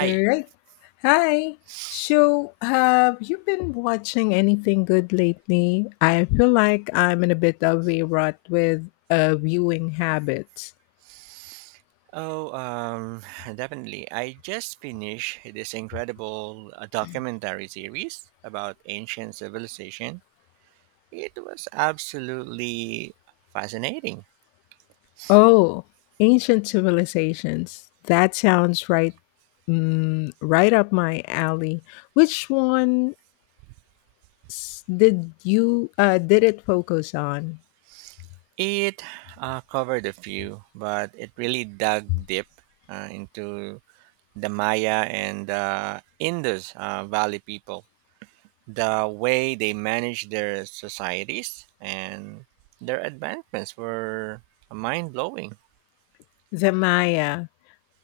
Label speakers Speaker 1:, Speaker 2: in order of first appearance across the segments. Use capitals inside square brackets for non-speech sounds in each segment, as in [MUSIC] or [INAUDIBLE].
Speaker 1: All right. Hi. So, have you been watching anything good lately? I feel like I'm in a bit of a rut with viewing habits.
Speaker 2: Oh, [SIGHS] definitely. I just finished this incredible documentary series about ancient civilization. It was absolutely fascinating.
Speaker 1: Oh, ancient civilizations. That sounds right. Mm, right up my alley. Which one did you did it focus on?
Speaker 2: It covered a few, but it really dug deep into the Maya and the Indus Valley people, the way they managed their societies and their advancements were mind blowing.
Speaker 1: The Maya.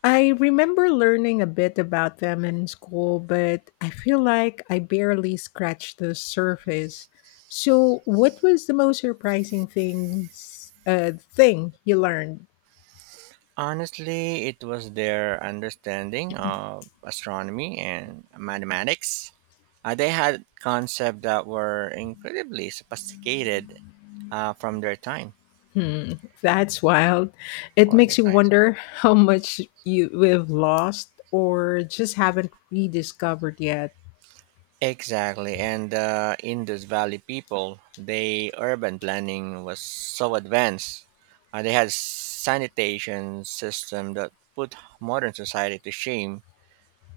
Speaker 1: I remember learning a bit about them in school, but I feel like I barely scratched the surface. So, what was the most surprising thing you learned?
Speaker 2: Honestly, it was their understanding of astronomy and mathematics. They had concepts that were incredibly sophisticated from their time
Speaker 1: Hmm, that's wild. It
Speaker 2: or
Speaker 1: makes
Speaker 2: their
Speaker 1: you
Speaker 2: times.
Speaker 1: wonder how much you we've lost or just haven't rediscovered yet.
Speaker 2: Exactly, and the Indus Valley people, they urban planning was so advanced. They had sanitation system that put modern society to shame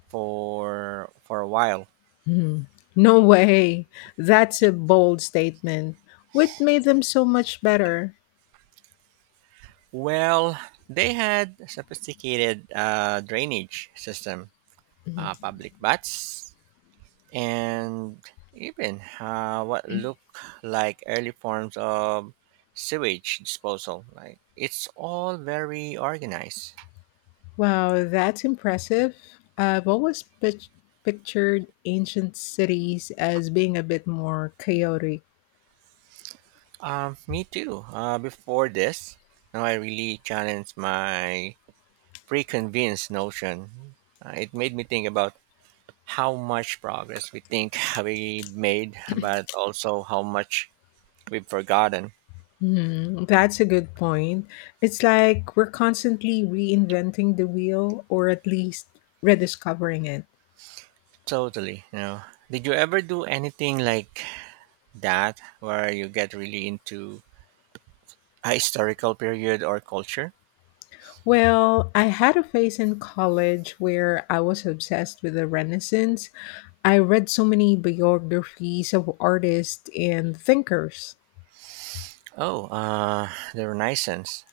Speaker 2: for a while.
Speaker 1: Hmm. No way. That's a bold statement. What made them so much better?
Speaker 2: Well, they had a sophisticated drainage system,
Speaker 1: Hmm.
Speaker 2: public baths, and even what looked like early forms of sewage disposal. Like it's all very organized.
Speaker 1: Wow, that's impressive. I've always pic- pictured ancient cities as being a bit more chaotic.
Speaker 2: Me too. Before this, now I really challenged my preconceived notion. It made me think about how much progress we think [LAUGHS] we made, but also how much we've forgotten.
Speaker 1: Hmm, that's a good point. It's like we're constantly reinventing the wheel, or at least rediscovering it.
Speaker 2: Totally. You know, did you ever do anything like that where you get really into a historical period or culture?
Speaker 1: Well, I had a phase in college where I was obsessed with the Renaissance. I read so many biographies of artists and thinkers.
Speaker 2: Oh, the Renaissance.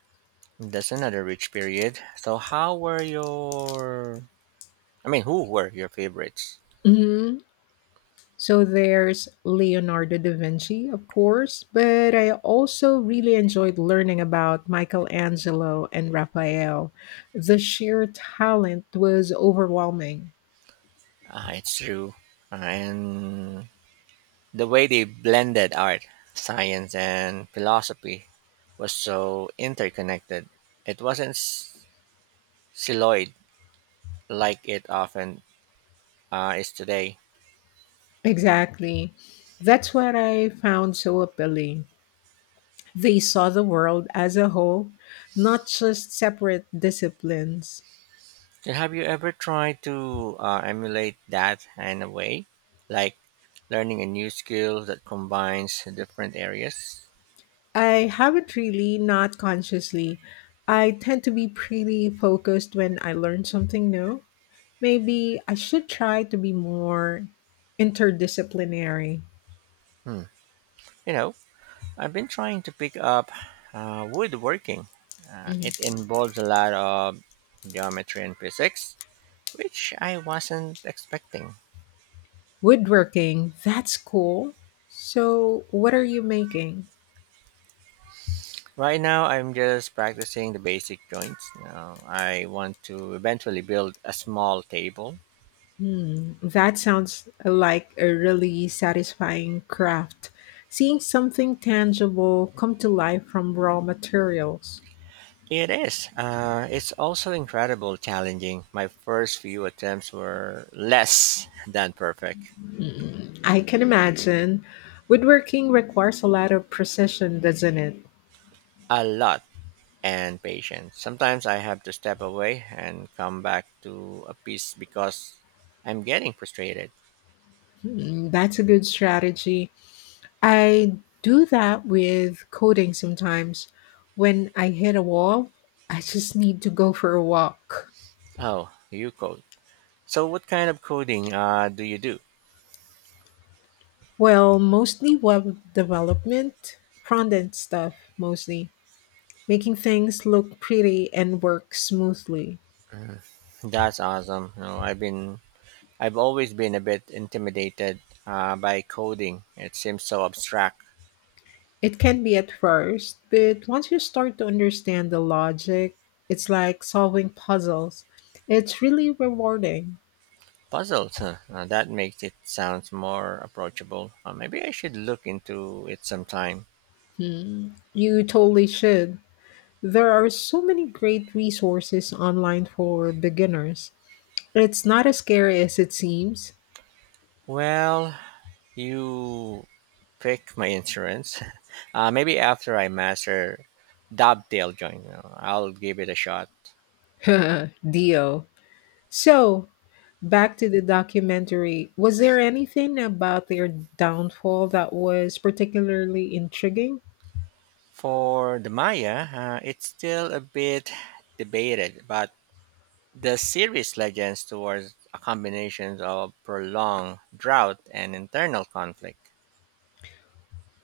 Speaker 2: That's another rich period. So, how were your? I mean, who were your favorites?
Speaker 1: Mhm. So there's Leonardo da Vinci, of course, but I also really enjoyed learning about Michelangelo and Raphael. The sheer talent was overwhelming.
Speaker 2: Ah, it's true, and the way they blended art, science, and philosophy was so interconnected. It wasn't siloed like it often is today.
Speaker 1: Exactly. That's what I found so appealing. They saw the world as a whole, not just separate disciplines.
Speaker 2: So have you ever tried to emulate that in a way, like learning a new skill that combines different areas?
Speaker 1: I haven't really, not consciously. I tend to be pretty focused when I learn something new. Maybe I should try to be more interdisciplinary.
Speaker 2: Hmm. You know, I've been trying to pick up woodworking. Uh,
Speaker 1: Mhm.
Speaker 2: it involves a lot of geometry and physics, which I wasn't expecting.
Speaker 1: Woodworking, that's cool. So, what are you making?
Speaker 2: Right now, I'm just practicing the basic joints. You know, I want to eventually build a small table.
Speaker 1: Hmm, that sounds like a really satisfying craft. Seeing something tangible come to life from raw materials.
Speaker 2: It is. It's also incredible challenging. My first few attempts were less than perfect.
Speaker 1: Mm, I can imagine. Woodworking requires a lot of precision, doesn't it?
Speaker 2: A lot and patient. Sometimes I have to step away and come back to a piece because I'm getting frustrated.
Speaker 1: Hmm, that's a good strategy. I do that with coding sometimes. When I hit a wall, I just need to go for a walk.
Speaker 2: Oh, you code. So what kind of coding do you do?
Speaker 1: Well, mostly web development, front end stuff, mostly. Making things look pretty and work smoothly.
Speaker 2: Mm, that's awesome. You know, I've always been a bit intimidated by coding. It seems so abstract.
Speaker 1: It can be at first, but once you start to understand the logic, it's like solving puzzles. It's really rewarding.
Speaker 2: Puzzles, huh? [LAUGHS] That makes it sounds more approachable. Maybe I should look into it sometime.
Speaker 1: Hmm. You totally should. There are so many great resources online for beginners. It's not as scary as it seems.
Speaker 2: Well, you pick my insurance. [LAUGHS] Maybe after I master dovetail joint, you know, I'll give it a shot.
Speaker 1: [LAUGHS] Dio. So, back to the documentary. Was there anything about their downfall that was particularly intriguing?
Speaker 2: For the Maya, it's still a bit debated, but the series legends towards a combination of prolonged drought and internal conflict,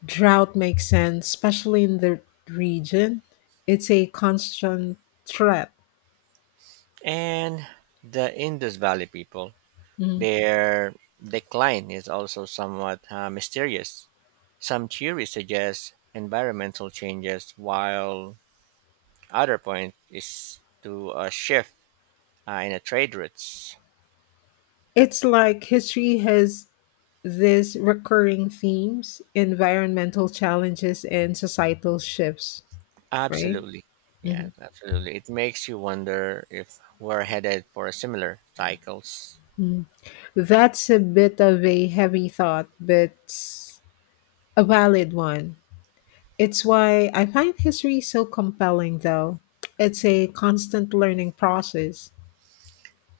Speaker 1: Drought makes sense, especially in the region. It's a constant threat.
Speaker 2: and the Indus Valley people.
Speaker 1: Mhm.
Speaker 2: Their decline is also somewhat mysterious. Some theories suggest environmental changes, while other point is to a shift in the trade routes.
Speaker 1: It's like history has these recurring themes, environmental challenges and societal shifts, right?
Speaker 2: Absolutely. Yes,
Speaker 1: Mhm.
Speaker 2: absolutely. It makes you wonder if we're headed for similar cycles.
Speaker 1: Mm. That's a bit of a heavy thought, but a valid one. It's why I find history so compelling, though. It's a constant learning process.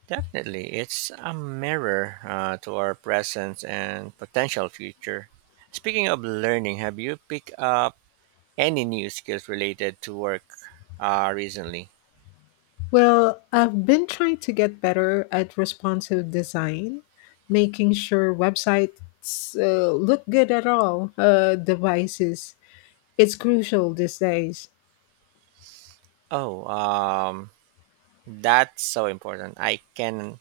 Speaker 2: Definitely. It's a mirror to our present and potential future. Speaking of learning, have you picked up any new skills related to work recently?
Speaker 1: Well, I've been trying to get better at responsive design, making sure websites look good at all devices. It's crucial these days.
Speaker 2: Oh, that's so important. I can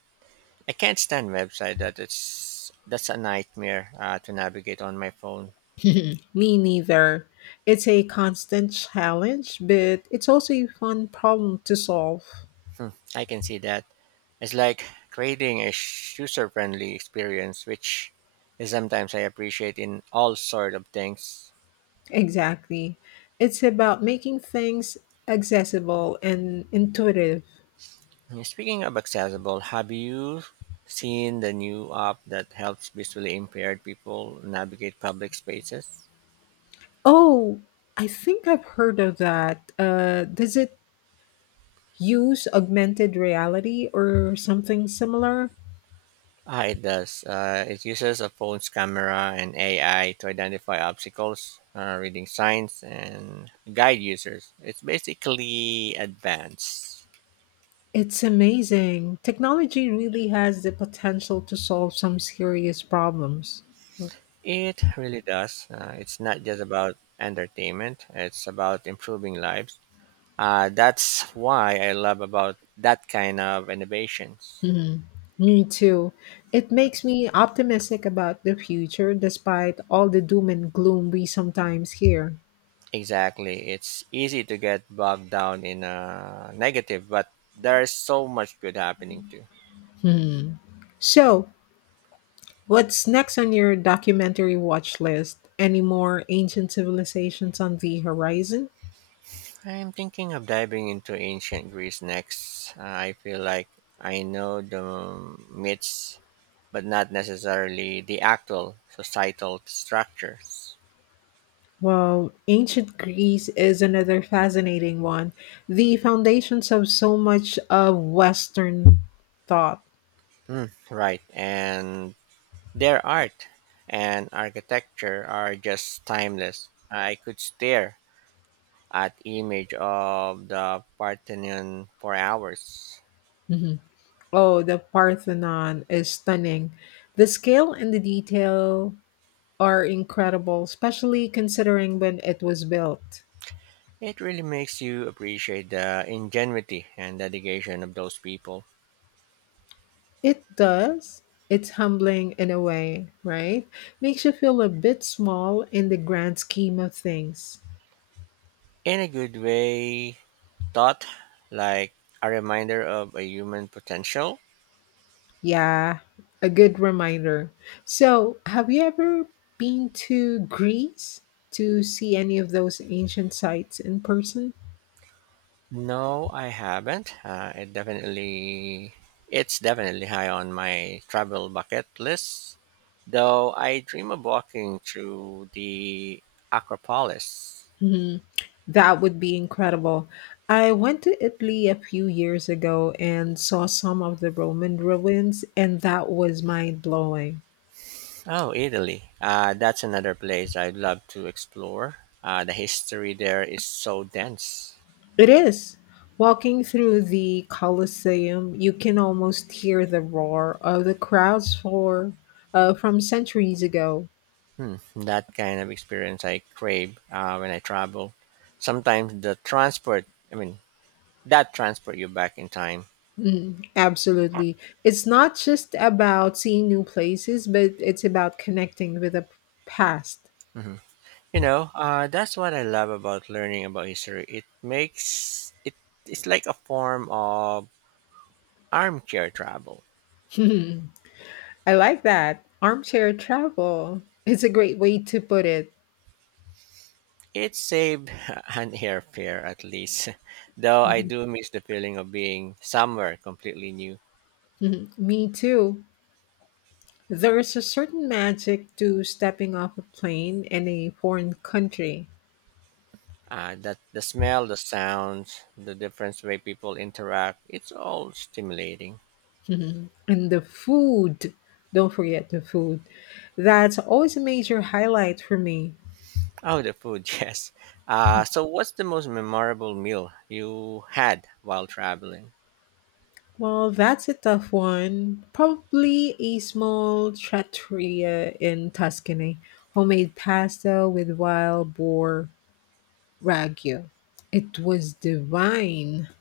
Speaker 2: I can't stand website that it's that's a nightmare to navigate on my phone.
Speaker 1: [LAUGHS] Me neither. It's a constant challenge, but it's also a fun problem to solve.
Speaker 2: Hmm, I can see that. It's like creating a user friendly experience, which is sometimes I appreciate in all sort of things.
Speaker 1: Exactly. It's about making things accessible and intuitive.
Speaker 2: Speaking of accessible, have you seen the new app that helps visually impaired people navigate public spaces?
Speaker 1: Oh, I think I've heard of that. Does it use augmented reality or something similar.
Speaker 2: Ah, it does. It uses a phone's camera and AI to identify obstacles, reading signs, and guide users. It's basically advanced.
Speaker 1: It's amazing. Technology really has the potential to solve some serious problems.
Speaker 2: It really does. It's not just about entertainment, it's about improving lives. That's why I love about that kind of innovations.
Speaker 1: Hmm, me too. It makes me optimistic about the future despite all the doom and gloom we sometimes hear.
Speaker 2: Exactly. It's easy to get bogged down in negative, but there's so much good happening too.
Speaker 1: Hmm. So, what's next on your documentary watch list? Any more ancient civilizations on the horizon?
Speaker 2: I'm thinking of diving into ancient Greece next. I feel like I know the myths, but not necessarily the actual societal structures.
Speaker 1: Well, ancient Greece is another fascinating one. The foundations of so much of Western thought.
Speaker 2: Mm, right, and their art and architecture are just timeless. I could stare at image of the Parthenon for hours.
Speaker 1: Mhm. Oh, the Parthenon is stunning. The scale and the detail are incredible, especially considering when it was built.
Speaker 2: It really makes you appreciate the ingenuity and dedication of those people.
Speaker 1: It does. It's humbling in a way, right? Makes you feel a bit small in the grand scheme of things.
Speaker 2: In a good way, thought like a reminder of a human potential.
Speaker 1: Yeah, a good reminder. So, have you ever been to Greece to see any of those ancient sites in person?
Speaker 2: No, I haven't. It's definitely high on my travel bucket list. Though I dream of walking through the Acropolis.
Speaker 1: Mhm. That would be incredible. I went to Italy a few years ago and saw some of the Roman ruins, and that was mind blowing.
Speaker 2: Oh, Italy. That's another place I'd love to explore. The history there is so dense.
Speaker 1: It is. Walking through the Colosseum, you can almost hear the roar of the crowds for from centuries ago.
Speaker 2: Hmm, that kind of experience I crave when I travel. Sometimes the transport, I mean, that transport you back in time.
Speaker 1: Mhm, absolutely. It's not just about seeing new places, but it's about connecting with the past.
Speaker 2: Hmm, you know, that's what I love about learning about history. It makes it it's like a form of armchair travel.
Speaker 1: [LAUGHS] I like that. Armchair travel. It's a great way to put it.
Speaker 2: It saved [LAUGHS] an airfare at least, [LAUGHS] though I
Speaker 1: Mhm.
Speaker 2: do miss the feeling of being somewhere completely new.
Speaker 1: Mhm. Me too. There is a certain magic to stepping off a plane in a foreign country.
Speaker 2: That the smell, the sounds, the different way people interact, it's all stimulating.
Speaker 1: Mhm. And the food, don't forget the food. That's always a major highlight for me.
Speaker 2: Oh, the food, [LAUGHS] yes. So, what's the most memorable meal you had while traveling?
Speaker 1: Well, that's a tough one. Probably a small trattoria in Tuscany. Homemade pasta with wild boar ragu. It was divine. [LAUGHS]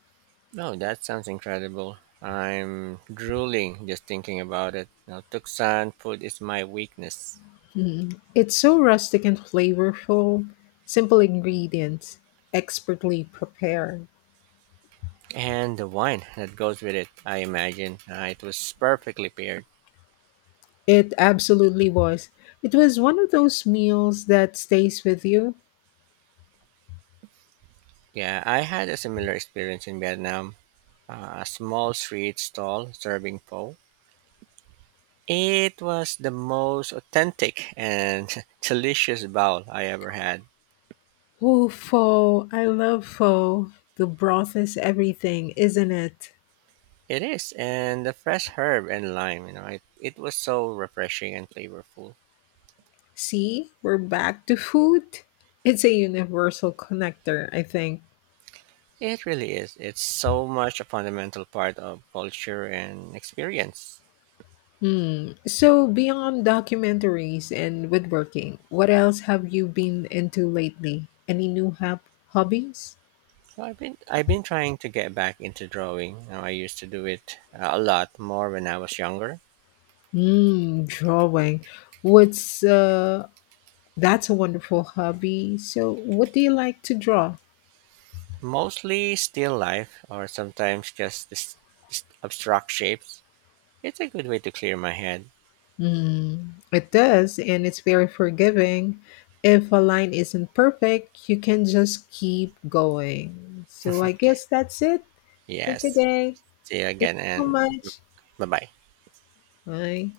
Speaker 2: Oh, that sounds incredible. I'm drooling just thinking about it. Now, Tucson food is my weakness.
Speaker 1: Mhm. It's so rustic and flavorful. Simple ingredients, expertly prepared.
Speaker 2: And the wine that goes with it, I imagine. It was perfectly paired.
Speaker 1: It absolutely was. It was one of those meals that stays with you.
Speaker 2: Yeah, I had a similar experience in Vietnam. A small street stall serving pho. It was the most authentic and [LAUGHS] delicious bowl I ever had.
Speaker 1: Oh, pho. I love pho. The broth is everything, isn't it?
Speaker 2: It is, and the fresh herb and lime, you know, it was so refreshing and flavorful.
Speaker 1: See, we're back to food. It's a universal connector, I think.
Speaker 2: It really is. It's so much a fundamental part of culture and experience.
Speaker 1: Hmm. So, beyond documentaries and woodworking, what else have you been into lately? Any new hobbies?
Speaker 2: So I've been trying to get back into drawing. You know, I used to do it a lot more when I was younger.
Speaker 1: Hmm, drawing. What's That's a wonderful hobby. So, what do you like to draw?
Speaker 2: Mostly still life, or sometimes just this abstract shapes. It's a good way to clear my head.
Speaker 1: Mm, it does, and it's very forgiving. If a line isn't perfect, you can just keep going. So, I guess that's it for
Speaker 2: Yes.
Speaker 1: today.
Speaker 2: See you
Speaker 1: Thank
Speaker 2: again,
Speaker 1: you
Speaker 2: and
Speaker 1: so much.
Speaker 2: bye bye.
Speaker 1: Bye.